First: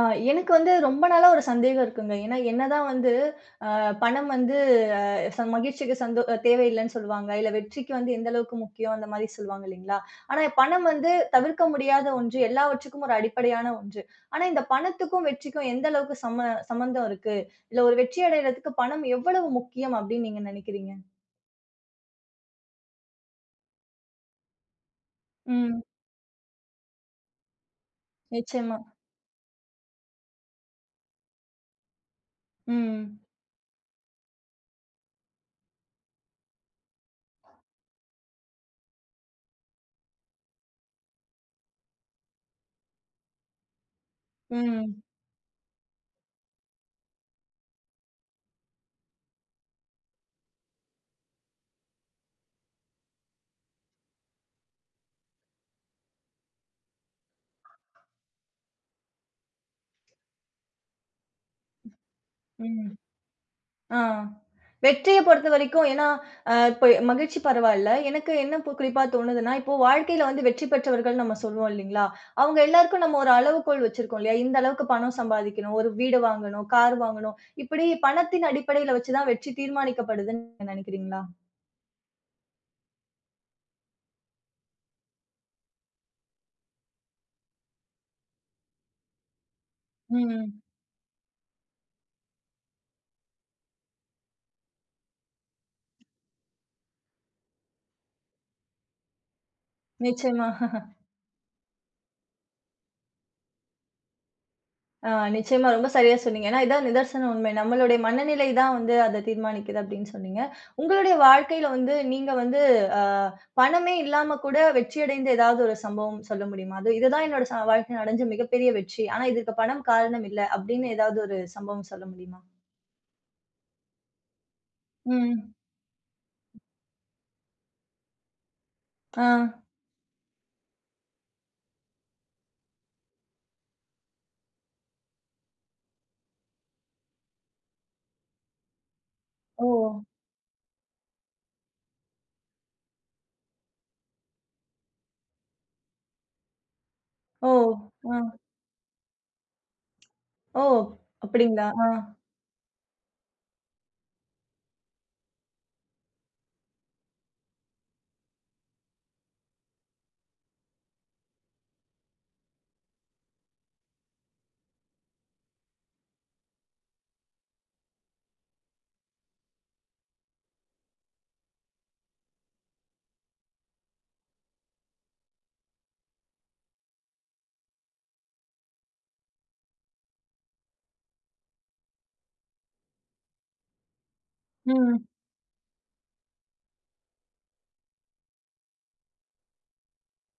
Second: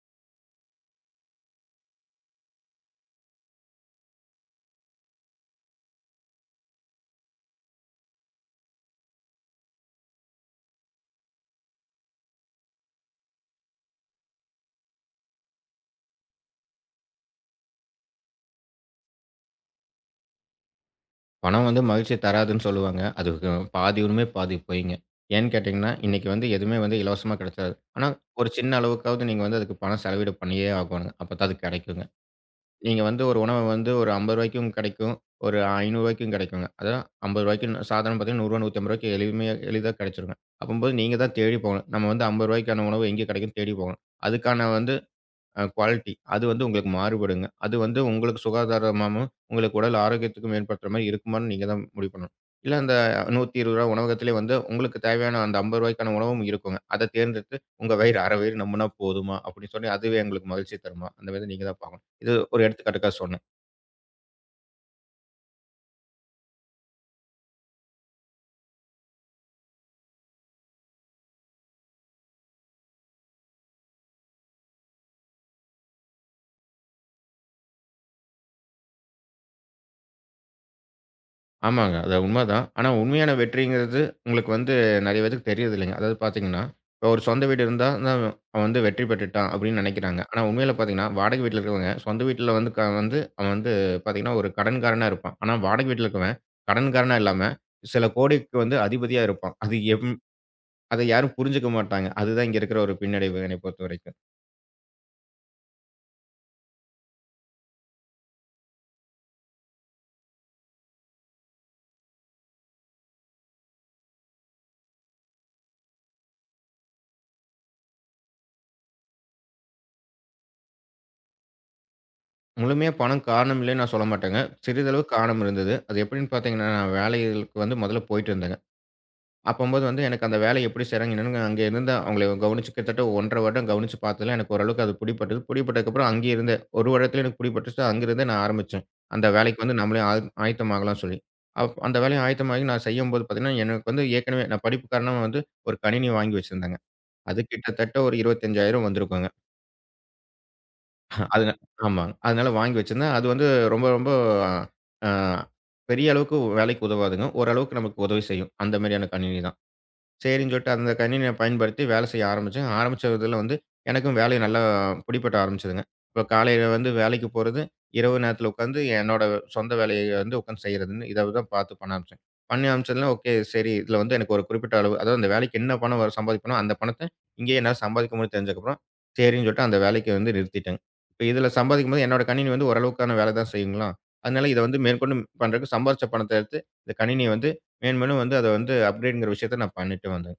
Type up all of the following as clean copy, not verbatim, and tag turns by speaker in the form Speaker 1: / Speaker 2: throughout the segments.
Speaker 1: ஆ. எனக்கு வந்து ரொம்ப நாளா ஒரு சந்தேகம் இருக்குங்க. ஏன்னா, என்னதான் வந்து அ பணம் வந்து அ மகிழ்ச்சிக்கு தேவையில்லன்னு சொல்லுவாங்க. இல்ல வெற்றிக்கு வந்து எந்த அளவுக்கு முக்கியம் அந்த மாரி சொல்லுவாங்க இல்லைங்களா? ஆனா பணம் வந்து தவிர்க்க முடியாத ஒன்று. எல்லாவற்றுக்கும் ஒரு அடிப்படையான ஒன்று. ஆனா இந்த பணத்துக்கும் வெற்றிக்கும் எந்த அளவுக்கு சம்மந்தம் இருக்கு? இல்ல ஒரு வெற்றி அடையறதுக்கு பணம் எவ்வளவு முக்கியம் அப்படின்னு நீங்க நினைக்கிறீங்க?
Speaker 2: பணம் வந்து மகிழ்ச்சி தராதுன்னு சொல்லுவாங்க. அதுக்கு பாதி உண்மை, பாதி பொய்ங்க. ஏன்னு
Speaker 1: ம்.
Speaker 2: கேட்டீங்கன்னா, இன்னைக்கு வந்து எதுவுமே வந்து இலவசமா கிடைச்சாது. ஆனா, ஒரு சின்ன
Speaker 1: நிச்சயமா.
Speaker 2: அளவுக்காவது நீங்க வந்து அதுக்கு பணம் செலவீடு பண்ணியே ஆகணும். அப்பதான் அது கிடைக்குங்க. நீங்க
Speaker 1: ம்.
Speaker 2: வந்து ஒரு உணவு வந்து ஒரு ரூ. 50க்கும் கிடைக்கும். ஒரு ரூ. 500க்கும் கிடைக்குங்க. அதான் ரூ. 50க்கு சாதாரண பார்த்தீங்கன்னா, ரூ. 100, ரூ. 150க்கு எளிமையா எளிதா கிடைச்சுருங்க. அப்பம்போது நீங்க தான் தேடி போகணும். நம்ம வந்து ரூ. 50க்கான உணவு எங்கே கிடைக்கும்னு தேடி போகணும். அதுக்கான வந்து
Speaker 1: ம்.
Speaker 2: குவாலிட்டி. அது வந்து உங்களுக்கு மாறுபடுங்க. அது வந்து உங்களுக்கு சுகாதாரமாவும், உங்களுக்கு உடல் ஆரோக்கியத்துக்கும் மேம்படுத்துற மாரி இருக்குமான்னு நீங்க தான் முடிவு பண்ணணும். இல்ல அந்த ரூ. 120 உணவகத்திலே வந்து உங்களுக்கு தேவையான அந்த ரூ. 50க்கான உணவும் இருக்குங்க. அத தேர்ந்தெடுத்து உங்க வயிறு, அரை வயிறு நம்புனா போதுமா? அப்படின்னு சொல்லி அதுவே உங்களுக்கு மகிழ்ச்சி தருமா? அந்த மாரி நீங்க தான் பார்க்கணும். இது ஒரு
Speaker 1: ம்.
Speaker 2: எடுத்துக்காட்டுக்காக சொன்னேன்.
Speaker 1: ஆ. வெற்றிய பொறுத்தவரைக்கும் ஏன்னா, இப்ப மகிழ்ச்சி பரவால்ல. எனக்கு என்ன குறிப்பா தோணுதுன்னா, இப்போ வாழ்க்கையில வந்து வெற்றி பெற்றவர்கள் நம்ம சொல்லுவோம் இல்லீங்களா? அவங்க எல்லாருக்கும் நம்ம ஒரு அளவுகோல் வச்சிருக்கோம் இல்லையா? இந்த அளவுக்கு பணம் சம்பாதிக்கணும், ஒரு வீடு வாங்கணும், கார் வாங்கணும். இப்படி பணத்தின் அடிப்படையில வச்சு தான் வெற்றி தீர்மானிக்கப்படுதுன்னு நெனைக்கிறீங்களா?
Speaker 2: ஆமாங்க. அது உண்மதான். ஆனா உண்மையான வெற்றிங்கிறது உங்களுக்கு வந்து நெறைய பேத்துக்கு தெரியறதில்லைங்க. அதாவது பார்த்தீங்கன்னா, இப்போ ஒரு சொந்த வீடு இருந்தா தான் அவன் வந்து வெற்றி பெற்றுட்டான் அப்படின்னு நெனைக்கிறாங்க. ஆனா
Speaker 1: ம்.
Speaker 2: உண்மையில பார்த்தீங்கன்னா, வாடகை வீட்ல இருக்கிறவங்க சொந்த வீட்ல வந்து வந்து அவன் வந்து பார்த்தீங்கன்னா, ஒரு கடன்காரனா இருப்பான். ஆனா வாடகை வீட்ல இருக்கிறவன் கடன்காரனா இல்லாம சில கோடிக்கு வந்து அதிபதியா இருப்பான். அது
Speaker 1: நிச்சயமா.
Speaker 2: அத யாரும் புரிஞ்சுக்க மாட்டாங்க. அதுதான் இங்க இருக்கிற ஒரு பின்னடைவு என்னை பொறுத்தவரைக்கும்.
Speaker 1: ஆ, நிச்சயமா ரொம்ப சரியா சொன்னீங்க. ஏன்னா, இதான் நிதர்சன உண்மை. நம்மளுடைய மனநிலை தான் வந்து அத தீர்மானிக்குது அப்படின்னு சொன்னீங்க. உங்களுடைய வாழ்க்கையில வந்து நீங்க வந்து அ பணமே இல்லாம கூட வெற்றி அடைந்த ஏதாவது ஒரு சம்பவம் சொல்ல முடியுமா? அது இதுதான் என்னோட வாழ்க்கையில அடைஞ்ச மிகப்பெரிய வெற்றி. ஆனா இதற்கு பணம் காரணம் இல்ல அப்படின்னு ஏதாவது ஒரு சம்பவம் சொல்ல முடியுமா?
Speaker 2: முழுமையா பணம் காரணம் இல்லைன்னு நான் சொல்ல மாட்டேங்க. சிறிதளவு காரணம்
Speaker 1: ம்.
Speaker 2: இருந்தது. அது எப்படின்னு பார்த்தீங்கன்னா, நான் வேலைகளுக்கு வந்து முதல்ல போயிட்டு இருந்தேங்க.
Speaker 1: ஆ.
Speaker 2: அப்பம்போது வந்து எனக்கு அந்த வேலை எப்படி செய்றாங்க என்னன்னு அங்க இருந்து அவங்கள கவனிச்சு கிட்டத்தட்ட 1½ வருடம் கவனிச்சு பார்த்ததுல எனக்கு ஓரளவுக்கு அது பிடிபட்டது. பிடிபட்டதுக்கப்புறம் அங்கேயே இருந்தேன். ஒரு வருடத்துல எனக்கு பிடிபட்டுருச்சு. அங்கிருந்தே நான் ஆரம்பிச்சேன். அந்த வேலைக்கு
Speaker 1: ஓ!
Speaker 2: வந்து நம்மளே ஆயத்தமாகலாம் சொல்லி. அந்த வேலைய ஆயத்தமாகி நான் செய்யும்போது பார்த்தீங்கன்னா, எனக்கு வந்து ஏற்கனவே நான் படிப்பு காரணமா வந்து ஒரு கணினி வாங்கி வச்சிருந்தேங்க. அது
Speaker 1: ஓ!
Speaker 2: கிட்டத்தட்ட
Speaker 1: ஆ.
Speaker 2: ஒரு 25,000 வந்திருக்குங்க.
Speaker 1: ஓ!
Speaker 2: அதுனா
Speaker 1: அப்படிங்களா? ஆ.
Speaker 2: ஆமாங்க. அதனால வாங்கி வச்சிருந்தேன். அது வந்து ரொம்ப ரொம்ப அ பெரிய அளவுக்கு வேலைக்கு உதவாதுங்க. ஓரளவுக்கு நமக்கு உதவி செய்யும். அந்த மாரியான கணினி தான். சரின்னு சொல்லிட்டு அந்த கணினிய பயன்படுத்தி வேலை செய்ய ஆரம்பிச்சேன். ஆரம்பிச்ச இதில வந்து எனக்கும் வேலை நல்லா பிடிபட ஆரம்பிச்சதுங்க. இப்ப காலையில வந்து வேலைக்கு போறது, இரவு நேரத்தில உட்காந்து என்னோட சொந்த வேலைய வந்து உட்காந்து செய்றதுன்னு இத தான் பார்த்து பண்ண ஆரம்பிச்சேன். பண்ண ஆரம்பிச்சதுல ஓகே சரி, இதில வந்து எனக்கு ஒரு குறிப்பிட்ட அளவு அதாவது அந்த வேலைக்கு என்ன பணம் சம்பாதிக்கணும், அந்த பணத்த இங்கேயே என்னால சம்பாதிக்க முடியும்னு தெரிஞ்சதுக்கப்புறம், சரின்னு சொல்லிட்டு அந்த வேலைக்கு வந்து நிறுத்திட்டேங்க. இப்ப இதில சம்பாதிக்கும்போது என்னோட கணினி வந்து ஓரளவுக்கான வேலை தான் செய்யுங்களா, அதனால இத வந்து
Speaker 1: ம்.
Speaker 2: மேற்கொண்டு பண்றதுக்கு சம்பாரிச்ச பணத்த எடுத்து இந்த கணினிய வந்து மேன்மேலும் வந்து அத வந்து அப்கிரேட்ங்கிற விஷயத்த நான் பண்ணிட்டு வந்தேன்.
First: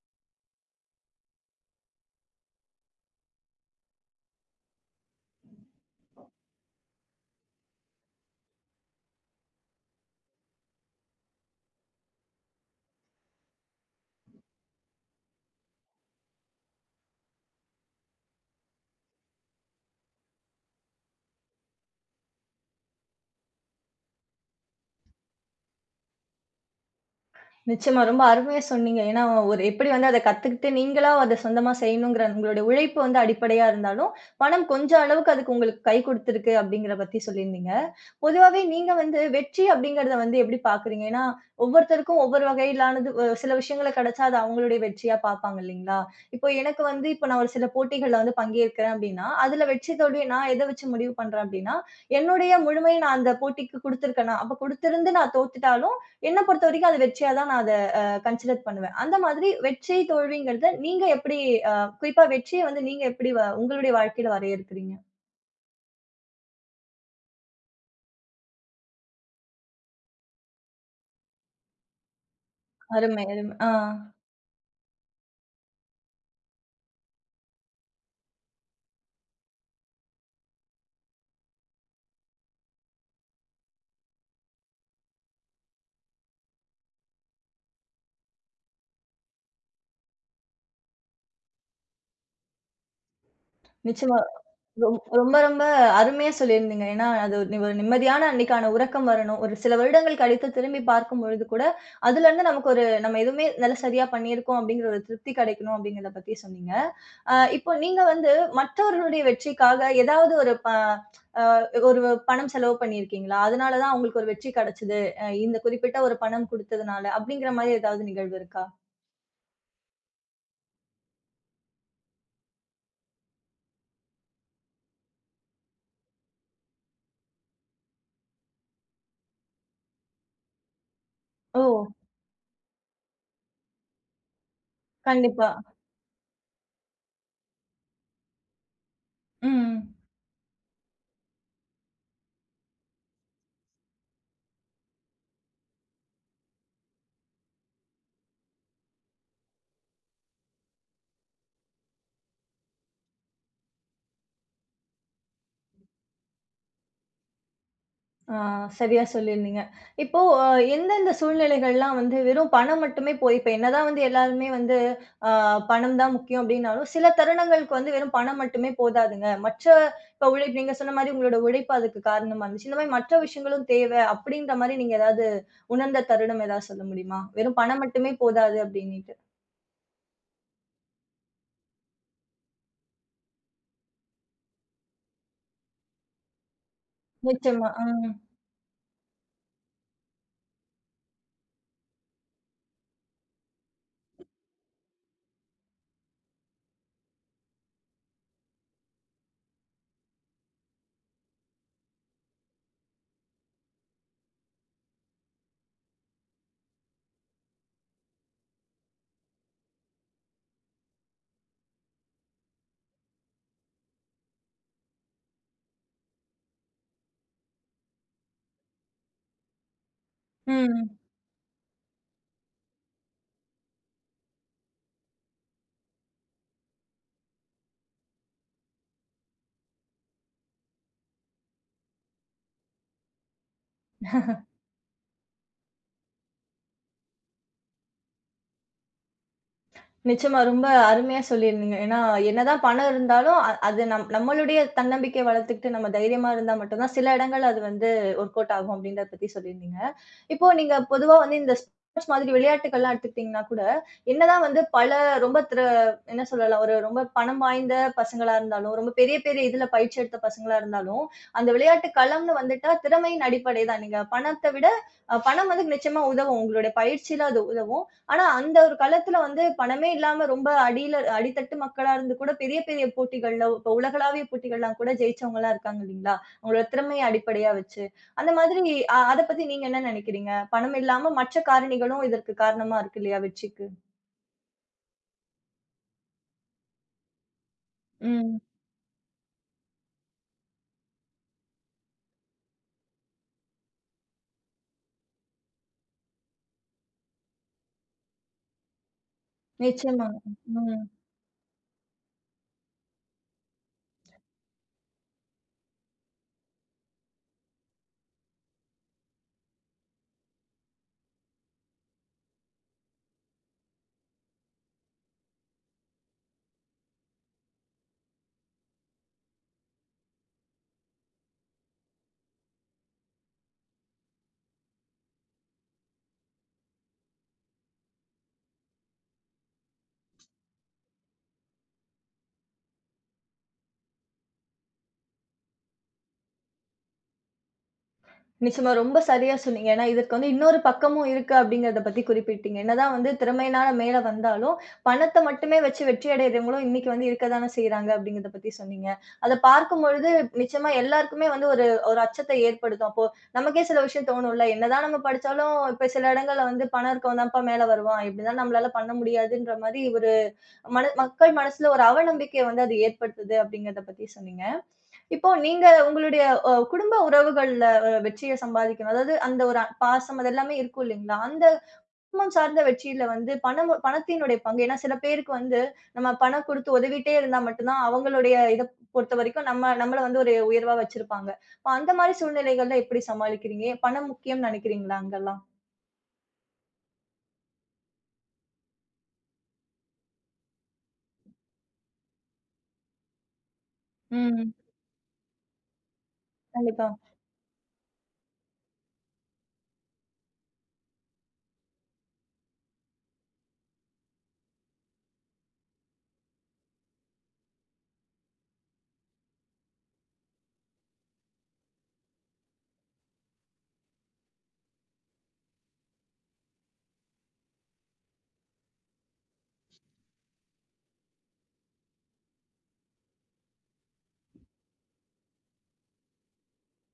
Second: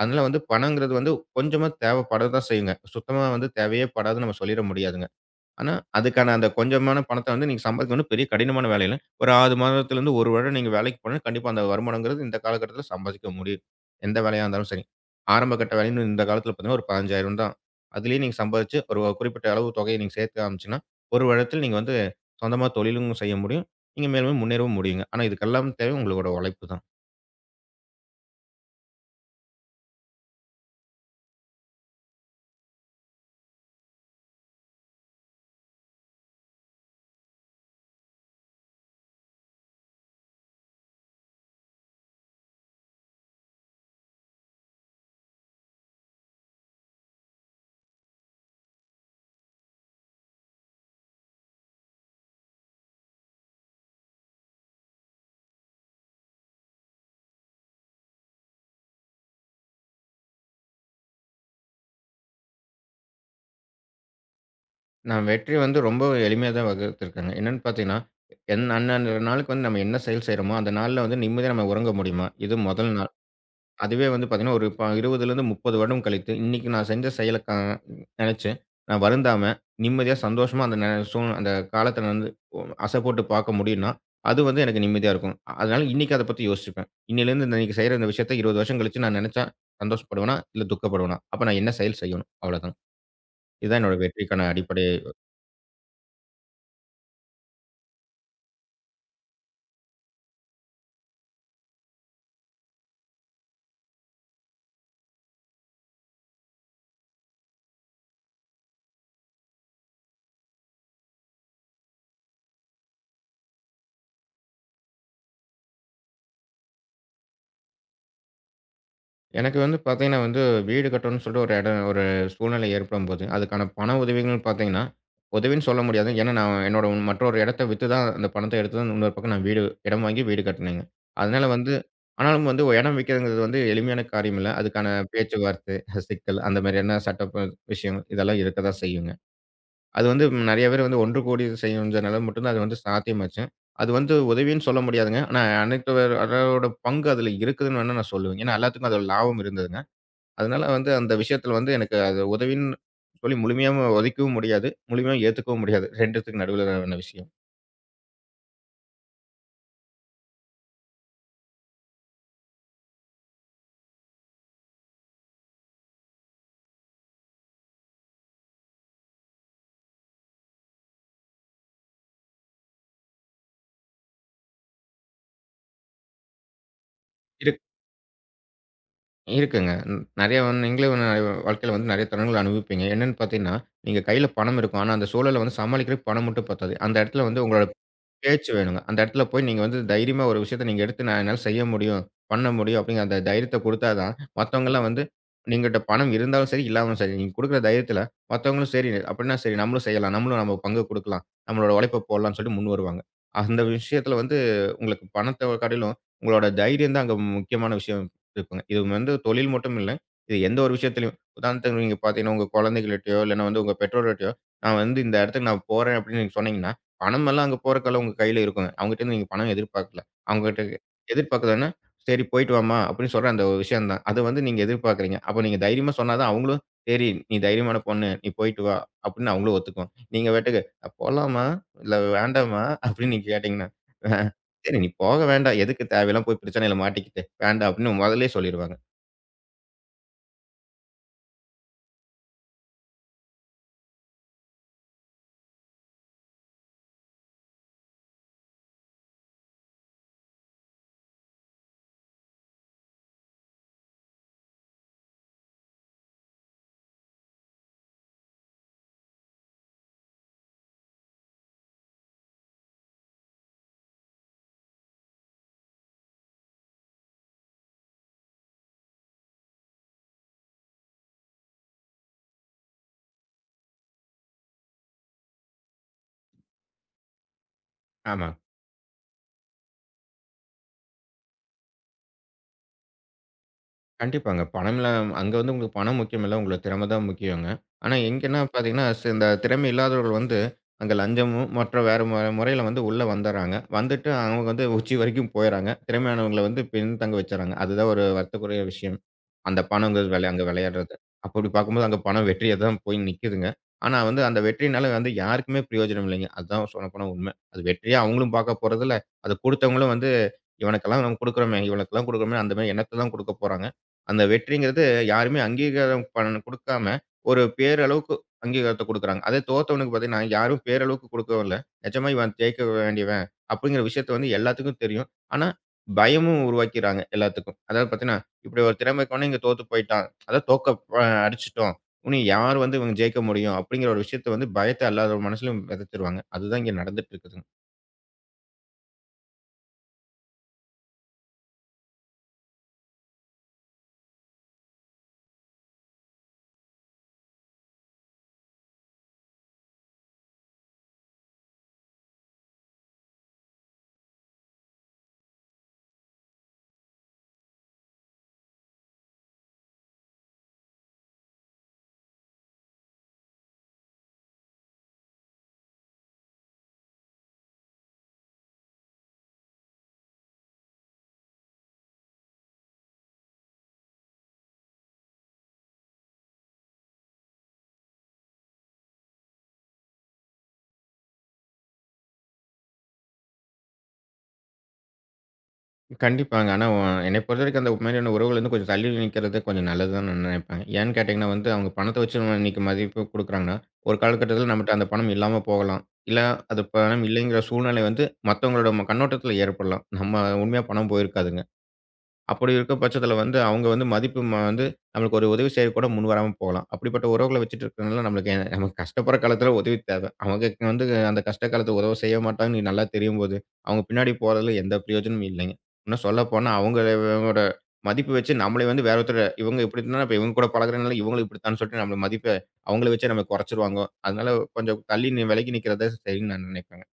Speaker 2: அதனால வந்து பணங்கிறது வந்து கொஞ்சமா தேவைப்பட தான் செய்யுங்க. சுத்தமா வந்து தேவையே படாதுன்னு நம்ம சொல்லிற முடியாதுங்க. ஆனா, அதுக்கான அந்த கொஞ்சமான பணத்த வந்து நீங்க சம்பாதிக்கணும் பெரிய கடினமான வேலை இல்ல. ஒரு 6 மாதத்துலருந்து 1 வருடம் நீங்க வேலைக்கு போனா கண்டிப்பா அந்த வருமானம்ங்கிறது இந்த காலகட்டத்தில சம்பாதிக்க முடியும். எந்த வேலையா இருந்தாலும் சரி. ஆரம்ப கட்ட வேலைன்னு இந்த காலத்தில பார்த்தீங்கன்னா, ஒரு 15,000 தான். அதிலேயே நீங்க சம்பாதிச்சு ஒரு குறிப்பிட்ட அளவு தொகையை நீங்க சேர்க்க ஆரம்பிச்சுன்னா, ஒரு வருடத்தில் நீங்க வந்து சொந்தமா தொழிலும் செய்ய முடியும். நீங்க மேலும் மேலும் முன்னேறவும் முடியுங்க. ஆனா இதுக்கெல்லாம் தேவை உங்களோட உழைப்பு தான்.
Speaker 1: நிச்சயமா. ரொம்ப அருமையா சொன்னீங்க. ஏன்னா, ஒரு எப்படி வந்து அத கத்துக்கிட்டு நீங்களா அத சொந்தமா செய்யணுங்கிற உங்களுடைய உழைப்பு வந்து அடிப்படையா இருந்தாலும், பணம் கொஞ்சம் அளவுக்கு அதுக்கு உங்களுக்கு கை குடுத்திருக்கு அப்படிங்கிற பத்தி சொல்லியிருந்தீங்க. பொதுவாவே நீங்க வந்து வெற்றி அப்படிங்கிறத வந்து எப்படி பார்க்குறீங்க? ஏன்னா, ஒவ்வொருத்தருக்கும் ஒவ்வொரு வகையிலானது சில விஷயங்கள கிடைச்சா அது அவங்களுடைய வெற்றியா பார்ப்பாங்க இல்லைங்களா? இப்போ எனக்கு வந்து இப்போ நான் ஒரு சில போட்டிகள்ல வந்து பங்கேற்கிறேன் அப்படின்னா, அதுல வெற்றி தோல்விய நான் எத வச்சு முடிவு பண்றேன் அப்படின்னா, என்னுடைய முழுமைய நான் அந்த போட்டிக்கு குடுத்துருக்கேனா? அப்ப குடுத்திருந்து நான் தோத்துட்டாலும், என்ன பொறுத்தவரைக்கும் அது வெற்றியா தான் நான் அத கன்சிடர் பண்ணுவேன். அந்த மாதிரி வெற்றி, தோல்விங்கிறத நீங்க எப்படி அ குறிப்பா வெற்றிய வந்து நீங்க எப்படி உங்களுடைய வாழ்க்கையில வரையறுக்கிறீங்க?
Speaker 2: நான் வெற்றி வந்து ரொம்ப எளிமையா தான் வகுத்திருக்கேங்க. என்னன்னு பார்த்தீங்கன்னா, என் அந்தந்த நாளுக்கு வந்து நம்ம என்ன செயல் செய்றோமோ, அந்த நாள்ல வந்து நிம்மதியா நம்ம உறங்க முடியுமா? இது முதல் நாள்.
Speaker 1: அருமை, அருமை. ஆ.
Speaker 2: அதுவே வந்து பார்த்தீங்கன்னா, ஒரு 20லிருந்து 30 வருடம் கழித்து, இன்னைக்கு நான் செஞ்ச செயலுக்கா நெனச்சு, நான் வருந்தாம, நிம்மதியா, சந்தோஷமா அந்த நே சூழ் அந்த காலத்த வந்து அசை போட்டு பார்க்க முடியும்னா, அது வந்து எனக்கு நிம்மதியா இருக்கும். அதனால இன்னைக்கு அத பத்தி யோசிச்சுப்பேன். இன்னையிலேருந்து இன்னைக்கு செய்ற இந்த விஷயத்த 20 வருஷம் கழிச்சு நான் நெனச்சா சந்தோஷப்படுவேனா? இல்ல துக்கப்படுவேனா? அப்ப நான் என்ன செயல் செய்யணும்? அவ்வளோதான். இதுதான் என்னோட
Speaker 1: நிச்சயமா.
Speaker 2: வெற்றிக்கான அடிப்படை
Speaker 1: ரொம்ப அருமையா சொல்லியிருந்தீங்க. ஏன்னா, அது ஒரு ஒரு நிம்மதியான அன்னைக்கான உறக்கம் வரணும். ஒரு சில வருடங்கள் கழித்து திரும்பி பார்க்கும்பொழுது கூட, அதுலருந்து நமக்கு ஒரு நம்ம எதுவுமே நல்ல சரியா பண்ணியிருக்கோம் அப்படிங்கிற ஒரு திருப்தி கிடைக்கணும் அப்படிங்கிறத பத்தி சொன்னீங்க. இப்போ நீங்க வந்து மற்றவர்களுடைய வெற்றிக்காக ஏதாவது ஒரு பணம் செலவு பண்ணியிருக்கீங்களா? அதனால தான் அவங்களுக்கு ஒரு வெற்றி கிடைச்சது. இந்த குறிப்பிட்ட ஒரு பணம் குடுத்ததுனால அப்படிங்கிற மாரி ஏதாவது நிகழ்வு இருக்கா?
Speaker 2: எனக்கு வந்து பார்த்தீங்கன்னா வந்து, வீடு கட்டணும்னு சொல்லிட்டு ஒரு இடம் ஒரு சூழ்நிலை ஏற்படும்போது, அதுக்கான பண உதவிகள்னு பார்த்தீங்கன்னா, உதவின்னு சொல்ல முடியாது. ஏன்னா, நான் என்னோட மற்றொரு இடத்த வித்து தான் அந்த பணத்த எடுத்து தான் இன்னொரு பக்கம் நான் இடம் வாங்கி வீடு கட்டினேங்க. அதனால
Speaker 1: ஓ!
Speaker 2: வந்து ஆனாலும் வந்து ஒரு இடம் விக்கிறதுங்கிறது வந்து எளிமையான காரியம் இல்ல. அதுக்கான
Speaker 1: கண்டிப்பா.
Speaker 2: பேச்சுவார்த்தை, சிக்கல் அந்த மாதிரியான சட்ட விஷயம் இதெல்லாம் இருக்க தான் செய்யுங்க.
Speaker 1: ம்.
Speaker 2: அது வந்து நெறைய பேர் வந்து ஒன்று கூடி செஞ்சனால மட்டும் தான் அது வந்து சாத்தியமாச்சு. அது வந்து உதவின்னு சொல்ல முடியாதுங்க. ஆனா அனைத்து அதோட பங்கு அதில இருக்குதுன்னு வேணா நான் சொல்லுவேன். ஏன்னா எல்லாத்துக்கும் அதோட லாபம் இருந்தது. அதனால வந்து அந்த விஷயத்துல வந்து எனக்கு அது உதவின்னு சொல்லி முழுமையாவும் ஒதுக்கவும் முடியாது. முழுமையா ஏத்துக்கவும் முடியாது. 2த்துக்கும் நடுவுல ஆன விஷயம்.
Speaker 1: ஆ, சரியா சொல்லியிருந்தீங்க. இப்போ எந்தெந்த சூழ்நிலைகள்லாம் வந்து வெறும் பணம் மட்டுமே போய் இப்ப என்னதான் வந்து எல்லாருமே வந்து அ பணம் தான் முக்கியம் அப்டின்னாலும், சில தருணங்களுக்கு வந்து வெறும் பணம் மட்டுமே போதாதுங்க. இப்ப உழைப்பு நீங்க சொன்ன மாரி உங்களோட உழைப்பு அதுக்கு காரணமா இருந்துச்சு. இந்த மாரி மற்ற விஷயங்களும் தேவை அப்டின்ற மாரி நீங்க ஏதாவது உணர்ந்த தருணம் ஏதாவது சொல்ல முடியுமா? வெறும் பணம் மட்டுமே போதாது அப்டின்னிட்டு.
Speaker 2: இருக்குங்க. நெறைய வந்து நீங்களே வந்து நிறைய வாழ்க்கையில வந்து நெறைய தருணங்கள் அனுபவிப்பீங்க. என்னன்னு பார்த்தீங்கன்னா, நீங்க கையில பணம் இருக்கும். ஆனா, அந்த சூழல வந்து சமாளிக்கிறதுக்கு பணம் மட்டும் பத்தாது. அந்த இடத்துல வந்து உங்களோட
Speaker 1: நிச்சயமா. ம்.
Speaker 2: பேச்சு வேணுங்க. அந்த இடத்துல போய் நீங்க வந்து தைரியமா ஒரு விஷயத்த நீங்க எடுத்து நான் என்னால செய்ய முடியும், பண்ண முடியும் அப்படிங்கிற அந்த தைரியத்த குடுத்தா தான், மத்தவங்கலாம் வந்து நீங்கட்ட பணம் இருந்தாலும் சரி, இல்லாமலும் சரி, நீங்க குடுக்குற தைரியத்துல மத்தவங்களும் சரி அப்படின்னா சரி நம்மளும் செய்யலாம். நம்மளும் நம்ம பங்கு குடுக்கலாம். நம்மளோட உழைப்ப போடலாம்ன்னு சொல்லிட்டு முன் வருவாங்க. அந்த விஷயத்துல வந்து உங்களுக்கு பணத்த காட்டிலும் உங்களோட தைரியம் தான் அங்க முக்கியமான விஷயம். இருக்குங்க. இது வந்து தொழில் மட்டும் இல்ல. இது எந்த ஒரு விஷயத்திலயும். உதாரணத்துக்கு நீங்க பார்த்தீங்கன்னா, உங்க குழந்தைகள்ட்டயோ, இல்லன்னா வந்து உங்க பெற்றோர்கிட்டயோ, நான் வந்து இந்த இடத்துக்கு நான் போறேன் அப்படின்னு நீங்க சொன்னீங்கன்னா, பணம் எல்லாம் அங்க போறதுக்கு உங்க கையில இருக்குங்க. அவங்ககிட்டருந்து நீங்க பணம் எதிர்பார்க்கல. அவங்ககிட்ட
Speaker 1: ம்.
Speaker 2: எதிர்பார்க்குறதுன்னா, "சரி போயிட்டு வாம்மா" அப்படின்னு சொல்ற அந்த விஷயம் தான். அது வந்து நீங்க எதிர்பார்க்குறீங்க. அப்ப நீங்க தைரியமா சொன்னா தான் அவங்களும், "சரி நீ தைரியமான பொண்ணு. நீ போயிட்டு வா" அப்படின்னு அவங்களும் ஒத்துக்குவாங்க. நீங்க பாட்டுக்கு, "போலாமா? இல்ல வேண்டாமா?" அப்படின்னு நீங்க கேட்டீங்கன்னா, "சரி நீ போக வேண்டாம். எதுக்கு தேவையில்லாம போய் பிரச்சனையில மாட்டிக்கிட்டு. வேண்டாம்" அப்படின்னு முதல்லயே சொல்லிருவாங்க.
Speaker 1: நிச்சயமா ரொம்ப அருமையா சொல்லியிருந்தீங்க. ஏன்னா, என்னதான் பணம் இருந்தாலும், அது நம்மளுடைய தன்னம்பிக்கை வளர்த்துக்கிட்டு நம்ம தைரியமா இருந்தா மட்டும் தான், சில இடங்கள்ல அது வந்து ஒர்க் அவுட் ஆகும் அப்படின்றத பத்தி சொல்லியிருந்தீங்க. இப்போ நீங்க பொதுவா வந்து இந்த ஸ்போர்ட்ஸ் மாதிரி விளையாட்டுக்கள்லாம் எடுத்துக்கிட்டீங்கன்னா கூட, என்னதான் வந்து பல ரொம்ப திர என்ன சொல்லலாம், ஒரு ரொம்ப பணம் வாய்ந்த பசங்களா இருந்தாலும், ரொம்ப பெரிய பெரிய இதுல பயிற்சி எடுத்த பசங்களா இருந்தாலும், அந்த விளையாட்டு களம்னு வந்துட்டா திறமையின் அடிப்படை தான். நீங்க பணத்த விட பணம் வந்து நிச்சயமா உதவும். உங்களுடைய பயிற்சியில அது உதவும். ஆனா அந்த ஒரு காலத்துல வந்து பணமே இல்லாம ரொம்ப அடியில அடித்தட்டு மக்களா இருந்து கூட பெரிய பெரிய போட்டிகள்ல இப்ப உலகளாவிய போட்டிகள்லாம் கூட ஜெயிச்சவங்கலாம் இருக்காங்க இல்லைங்களா? அவங்களோட திறமைய அடிப்படையா வச்சு.
Speaker 2: ஆமா.
Speaker 1: அந்த மாதிரி அத பத்தி நீங்க என்ன நினைக்கிறீங்க? பணம் இல்லாம மற்ற காரணிகளும் இதற்கு காரணமா இருக்கு இல்லையா வெற்றிக்கு?
Speaker 2: கண்டிப்பாங்க. பணம்லாம் அங்க வந்து உங்களுக்கு பணம் முக்கியம் இல்ல. உங்களோட திறமை தான் முக்கியங்க. ஆனா,
Speaker 1: ம்.
Speaker 2: எங்கன்னா பார்த்தீங்கன்னா, இந்த திறமை இல்லாதவர்கள் வந்து அங்க லஞ்சமும், மற்ற வேற முறையில வந்து உள்ள வந்துர்றாங்க. வந்துட்டு அவங்க வந்து உச்சி வரைக்கும் போயிர்றாங்க. திறமையானவங்கள வந்து பின்தங்க வச்சுர்றாங்க. அதுதான் ஒரு வருத்தக்குரிய விஷயம். அந்த பணங்கிறது
Speaker 1: நிச்சயமாங்க.
Speaker 2: வெள அங்க
Speaker 1: ம்.
Speaker 2: விளையாடுறது. அப்படி பார்க்கும்போது அங்க பணம் வெற்றியா தான் போய் நிக்குதுங்க. ஆனா வந்து அந்த வெற்றினால வந்து யாருக்குமே பிரயோஜனம் இல்லைங்க. அதுதான் சொல்லப்போனா உண்ம. அது வெற்றியா அவங்களும் பார்க்க போறதில்ல. அத குடுத்தவங்களும் வந்து இவனுக்கெல்லாம் நம்ம குடுக்குறோமே, இவனுக்கெல்லாம் குடுக்குறோமே அந்த மாரி எண்ணத்த தான் குடுக்க போறாங்க. அந்த வெற்றிங்கிறது யாருமே அங்கீகாரம் குடுக்காம, ஒரு பேரளவுக்கு அங்கீகாரத்த குடுக்குறாங்க. அதே தோத்தவனுக்கு பார்த்தீங்கன்னா, யாரும் பேரளவுக்கு குடுக்கவும் இல்ல. நிஜமா இவன் ஜெயிக்க வேண்டியவன் அப்படிங்கிற விஷயத்த வந்து எல்லாத்துக்கும் தெரியும். ஆனா, பயமும் உருவாக்கிறாங்க எல்லாத்துக்கும். அதாவது பார்த்தீங்கன்னா, இப்படி ஒரு திறமை இருக்கவனே இங்க தோத்து போயிட்டான். அதாவது தோக்க அடிச்சுட்டோம். இனி யார் வந்து இவங்க ஜெயிக்க முடியும் அப்படிங்கிற ஒரு விஷயத்த வந்து பயத்த எல்லாரோட மனசுலயும் விதைச்சுருவாங்க. அதுதான் இங்க நடந்துட்டு இருக்குதுங்க.
Speaker 1: நிச்சயமா. ரொம்ப சரியா சொன்னீங்க. ஏன்னா, இதற்கு வந்து இன்னொரு பக்கமும் இருக்கு அப்படிங்கிறத பத்தி குறிப்பிட்டீங்க. என்னதான் வந்து திறமையினால மேல வந்தாலும், பணத்த மட்டுமே வச்சு வெற்றி அடையறவங்களும் இன்னைக்கு வந்து இருக்க தானே செய்றாங்க அப்படிங்கிறத பத்தி சொன்னீங்க. அத பார்க்கும்பொழுது நிச்சயமா எல்லாருக்குமே வந்து ஒரு ஒரு அச்சத்தை ஏற்படுத்தும். அப்போ நமக்கே சில விஷயம் தோணும்ல, என்னதான் நம்ம படிச்சாலும் இப்ப சில இடங்கள்ல வந்து பணம் இருக்கவன் தான்ப்பா மேல வருவான். இப்படிலாம் நம்மளால பண்ண முடியாதுன்ற மாரி ஒரு மக்கள் மனசுல ஒரு அவநம்பிக்கைய வந்து அது ஏற்படுத்துது அப்படிங்கிறத பத்தி சொன்னீங்க. இப்போ நீங்க உங்களுடைய குடும்ப உறவுகள்ல வெற்றிய சம்பாதிக்கணும். அதாவது அந்த ஒரு பாசம் அது எல்லாமே இருக்கும் இல்லைங்களா? அந்த குடும்பம் சார்ந்த வெற்றியில வந்து பணத்தினுடைய பங்கு ஏன்னா சில பேருக்கு வந்து நம்ம பணம் குடுத்து உதவிட்டே இருந்தா மட்டும் தான் அவங்களுடைய இத பொறுத்தவரைக்கும் நம்ம நம்மள வந்து ஒரு உயர்வா வச்சிருப்பாங்க. அப்ப அந்த மாரி சூழ்நிலைகள்ல எப்படி சமாளிக்கிறீங்க? பணம் முக்கியம்னு நினைக்கிறீங்களா அங்கெல்லாம்?
Speaker 2: கண்டிப்பாங்க. ஆனா என்னைய பொறுத்தவரைக்கும் அந்த மாரியான உறவுகள்லருந்து கொஞ்சம் தள்ளி நிக்கிறது கொஞ்சம் நல்லதுதான் நான் நினைப்பேன். ஏன்னு கேட்டீங்கன்னா வந்து, அவங்க பணத்த வச்சு நம்ம இன்னைக்கு மதிப்பு குடுக்குறாங்கன்னா, ஒரு காலகட்டத்தில
Speaker 1: ம்.
Speaker 2: நம்மட்ட அந்த பணம் இல்லாம போகலாம். இல்ல அது
Speaker 1: கண்டிப்பா.
Speaker 2: பணம் இல்லைங்கிற சூழ்நிலை வந்து மத்தவங்களோட கண்ணோட்டத்தில ஏற்படலாம். நம்ம உண்மையா பணம் போயிருக்காதுங்க. அப்படி இருக்க பட்சத்தில வந்து, அவங்க வந்து மதிப்பு வந்து நம்மளுக்கு ஒரு உதவி செய்ய கூட முன் வராம போகலாம். அப்படிப்பட்ட உறவுகள வச்சுட்டு இருக்கனால நம்மளுக்கு எ நமக்கு கஷ்டப்படுற காலத்தில உதவி தேவை. அவங்க வந்து அந்த கஷ்ட காலத்தில உதவ செய்ய மாட்டாங்கன்னு நல்லா தெரியும்போது, அவங்க பின்னாடி போறதில எந்த பிரயோஜனமும் இல்லைங்க. இன்னும் சொல்லப்போனா அவங்களோட மதிப்பு வச்சு நம்மள வந்து வேற ஒருத்தர இவங்க இப்படித்தான் அப்ப இவங்க கூட பழகுறனால இவங்களும் இப்படித்தான் சொல்லிட்டு நம்மள மதிப்ப அவங்கள வச்சே நம்ம குறைச்சுருவாங்க. அதனால கொஞ்சம் தள்ளி விலகி நிற்கிறது சரின்னு நான் நினைப்பேங்க.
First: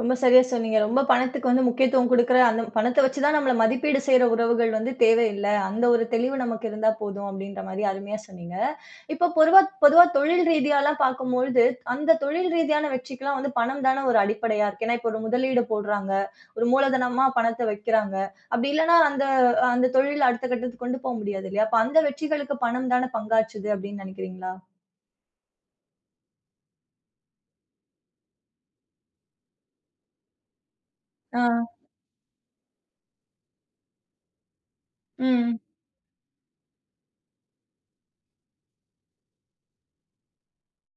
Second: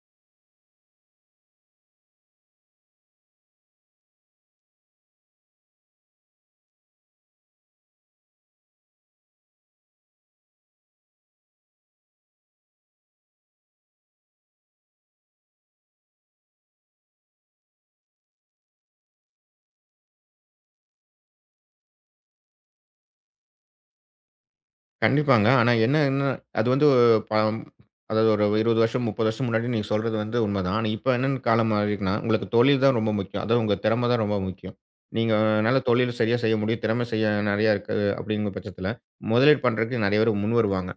Speaker 1: ரொம்ப சரியா சொன்னீங்க. ரொம்ப பணத்துக்கு வந்து முக்கியத்துவம் குடுக்குற, அந்த பணத்த வச்சு தான் நம்மள மதிப்பீடு செய்ற உறவுகள் வந்து தேவையில்ல. அந்த ஒரு தெளிவு நமக்கு இருந்தா போதும் அப்படின்ற மாரி அருமையா சொன்னீங்க. இப்போ பொதுவா பொதுவா தொழில் ரீதியாலாம் பார்க்கும்பொழுது, அந்த தொழில் ரீதியான வெற்றிக்கெல்லாம் வந்து பணம் தான ஒரு அடிப்படையா இருக்கு. ஏன்னா, இப்போ ஒரு முதலீடு போடுறாங்க. ஒரு மூலதனமா பணத்த வைக்கிறாங்க. அப்படி இல்லன்னா அந்த அந்த தொழில் அடுத்த கட்டத்துக்கு கொண்டு போ முடியாது இல்லையா? அப்ப அந்த வெற்றிகளுக்கு பணம் தான பங்காற்றுது அப்படின்னு நெனைக்கிறீங்களா?
Speaker 2: கண்டிப்பாங்க. ஆனா என்னன்னா, அது வந்து பம் அதாவது ஒரு 20 வருஷம், 30 வருஷம் முன்னாடி நீங்க சொல்றது வந்து உண்மதான். ஆனா இப்ப என்னன்னு காலம்
Speaker 1: ஆ.
Speaker 2: மாறிருக்குன்னா, உங்களுக்கு தொழில் தான் ரொம்ப முக்கியம். அதாவது உங்க திறமை தான் ரொம்ப முக்கியம்.
Speaker 1: ம்.
Speaker 2: நீங்கனால தொழில் சரியா செய்ய முடியும். திறமை செய்ய நெறையா இருக்கு அப்படிங்கிற பட்சத்தில, முதலீடு பண்றதுக்கு நெறைய பேர் முன் வருவாங்க.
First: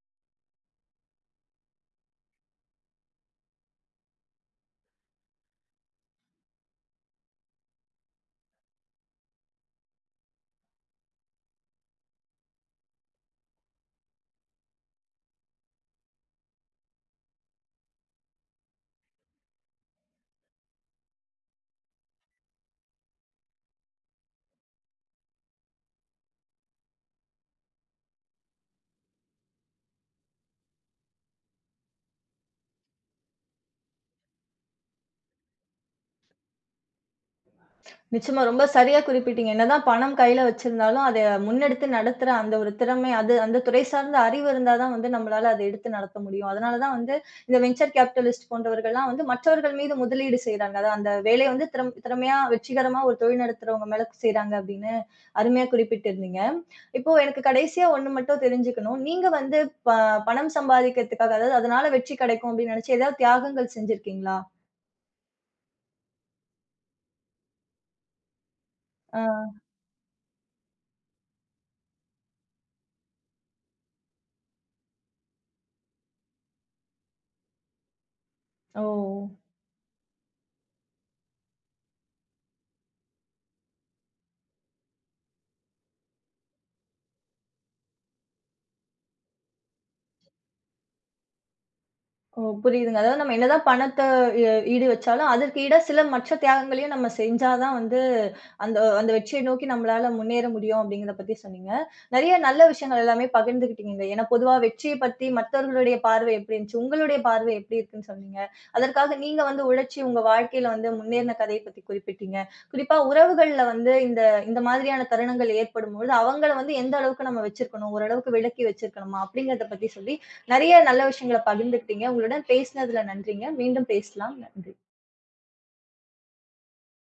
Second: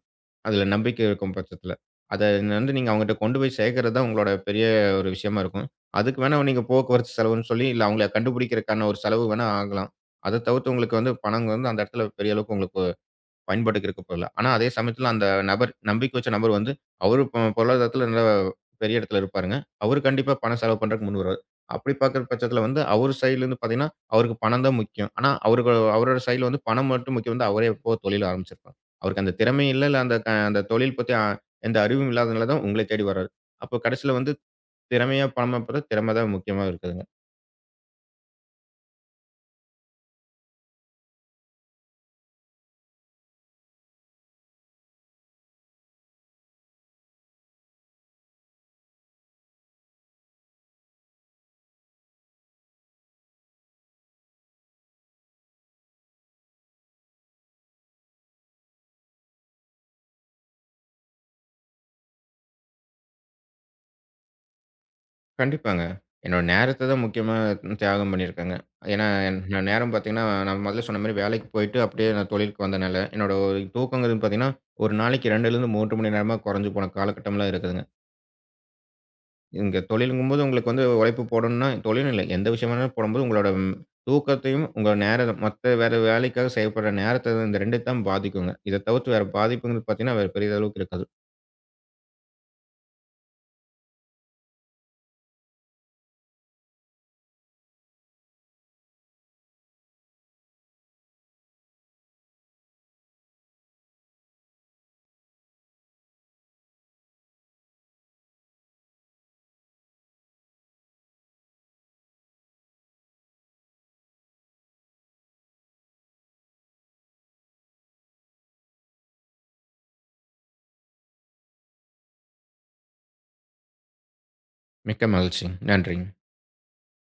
Speaker 2: அதில நம்பிக்கை இருக்கும் பட்சத்தில. அத வந்து நீங்க அவங்ககிட்ட கொண்டு போய் சேர்க்கிறது தான் உங்களோட பெரிய ஒரு விஷயமா இருக்கும். அதுக்கு வேணா நீங்க போக்குவரத்து செலவுன்னு சொல்லி, இல்ல அவங்கள கண்டுபிடிக்கிறதுக்கான ஒரு செலவு வேணா ஆகலாம். அத தவிர்த்து உங்களுக்கு வந்து பணம் வந்து அந்த இடத்துல பெரிய அளவுக்கு உங்களுக்கு பயன்பாட்டுக்கு இருக்க போறதில்ல. ஆனா, அதே சமயத்துல அந்த நபர் நம்பிக்கை வச்ச நபர் வந்து, அவரு பொருளாதாரத்துல நல்ல பெரிய இடத்துல இருப்பாருங்க. அவரு கண்டிப்பா பணம் செலவு பண்றதுக்கு முன் வருவாரு. அப்படி பாக்குற பட்சத்துல வந்து, அவரு சைடுலருந்து பாத்தீங்கன்னா, அவருக்கு பணம் தான் முக்கியம். ஆனா, அவருக்கு அவரோட சைடுல வந்து பணம் மட்டும் முக்கியம் வந்து, அவரே எப்பவோ தொழில் ஆரம்பிச்சிருப்பாரு. அவருக்கு அந்த திறமையும் இல்ல, இல்ல அந்த அந்த தொழில் பத்தி எந்த அறிவும் இல்லாதனால தான் உங்கள தேடி வர்றாரு. அப்போ கடைசில வந்து திறமையா பணமா பாத்தா, திறமை தான் முக்கியமா இருக்குதுங்க.
Speaker 1: நிச்சயமா. ரொம்ப சரியா குறிப்பிட்டீங்க. என்னதான் பணம் கையில வச்சிருந்தாலும், அத முன்னெடுத்து நடத்துற அந்த ஒரு திறமை, அது அந்த துறை சார்ந்த அறிவு இருந்தா தான் வந்து நம்மளால அத எடுத்து நடத்த முடியும். அதனால தான் வந்து இந்த வென்ச்சர் கேபிட்டலிஸ்ட் போன்றவர்கள்லாம் வந்து மற்றவர்கள் மீது முதலீடு செய்றாங்க. அதான் அந்த வேலைய வந்து திறமையா, வெற்றிகரமா ஒரு தொழில் நடத்துறவங்க மேல செய்றாங்க அப்படின்னு அருமையா குறிப்பிட்டிருந்தீங்க. இப்போ எனக்கு கடைசியா ஒண்ணு மட்டும் தெரிஞ்சுக்கணும். நீங்க வந்து ப பணம் சம்பாதிக்கிறதுக்காக, அதாவது அதனால வெற்றி கெடைக்கும் அப்படின்னு நெனச்சு ஏதாவது தியாகங்கள் செஞ்சிருக்கீங்களா?
Speaker 2: கண்டிப்பாங்க. என்னோட நேரத்த தான் முக்கியமா தியாகம் பண்ணியிருக்கேங்க. ஏன்னா, என்
Speaker 1: ஆ.
Speaker 2: நான் நேரம் பார்த்தீங்கன்னா, நான் முதல்ல சொன்ன மாரி வேலைக்கு போயிட்டு அப்படியே நான் தொழிலுக்கு வந்தனால, என்னோட தூக்கங்கிறது பார்த்தீங்கன்னா, ஒரு நாளைக்கு 2லேருந்து 3 மணி நேரமா குறைஞ்சு போன காலகட்டம்லாம் இருக்குதுங்க.
Speaker 1: ஓ!
Speaker 2: இங்க தொழிலுங்கும்போது உங்களுக்கு வந்து உழைப்பு போடணும்னா தொழில்னு இல்ல. எந்த விஷயமானாலும் போடும்போது உங்களோட தூக்கத்தையும், உங்க நேரம் மத்த வேற வேலைக்காக செய்யப்படுற நேரத்த இந்த 2 தான் பாதிக்குங்க. இத தவிர்த்து வேற பாதிப்புங்கிறது பார்த்தீங்கன்னா, வேற பெரிய அளவுக்கு இருக்காது.
Speaker 1: ஓ! புரியுதுங்க. அதாவது நம்ம என்னதான் பணத்த ஈடு வச்சாலும், அதற்கு ஈடா சில மற்ற தியாகங்களையும் நம்ம செஞ்சா தான் வந்து, அந்த அந்த வெற்றியை நோக்கி நம்மளால முன்னேற முடியும் அப்படிங்கிறத பத்தி சொன்னீங்க. நெறைய நல்ல விஷயங்கள் எல்லாமே பகிர்ந்துக்கிட்டீங்கங்க. ஏன்னா பொதுவா வெற்றிய பத்தி மத்தவர்களுடைய பார்வை எப்படி இருந்துச்சு? உங்களுடைய பார்வை எப்படி இருக்குன்னு சொன்னீங்க. அதற்காக நீங்க வந்து உழைச்சு உங்க வாழ்க்கையில வந்து முன்னேறின கதைய பத்தி குறிப்பிட்டீங்க. குறிப்பா உறவுகள்ல வந்து இந்த இந்த மாதிரியான தருணங்கள் ஏற்படும்பொழுது, அவங்கள வந்து எந்த அளவுக்கு நம்ம வச்சிருக்கணும்? ஓரளவுக்கு விலக்கி வச்சிருக்கணுமா? அப்படிங்கிறத பத்தி சொல்லி நிறைய நல்ல விஷயங்கள பகிர்ந்துக்கிட்டீங்க. உங்களுடன் பேசினதுல நன்றிங்க. மீண்டும் பேசலாம். நன்றி.
Speaker 2: மிக்க மகிழ்ச்சி. நன்றிங்க.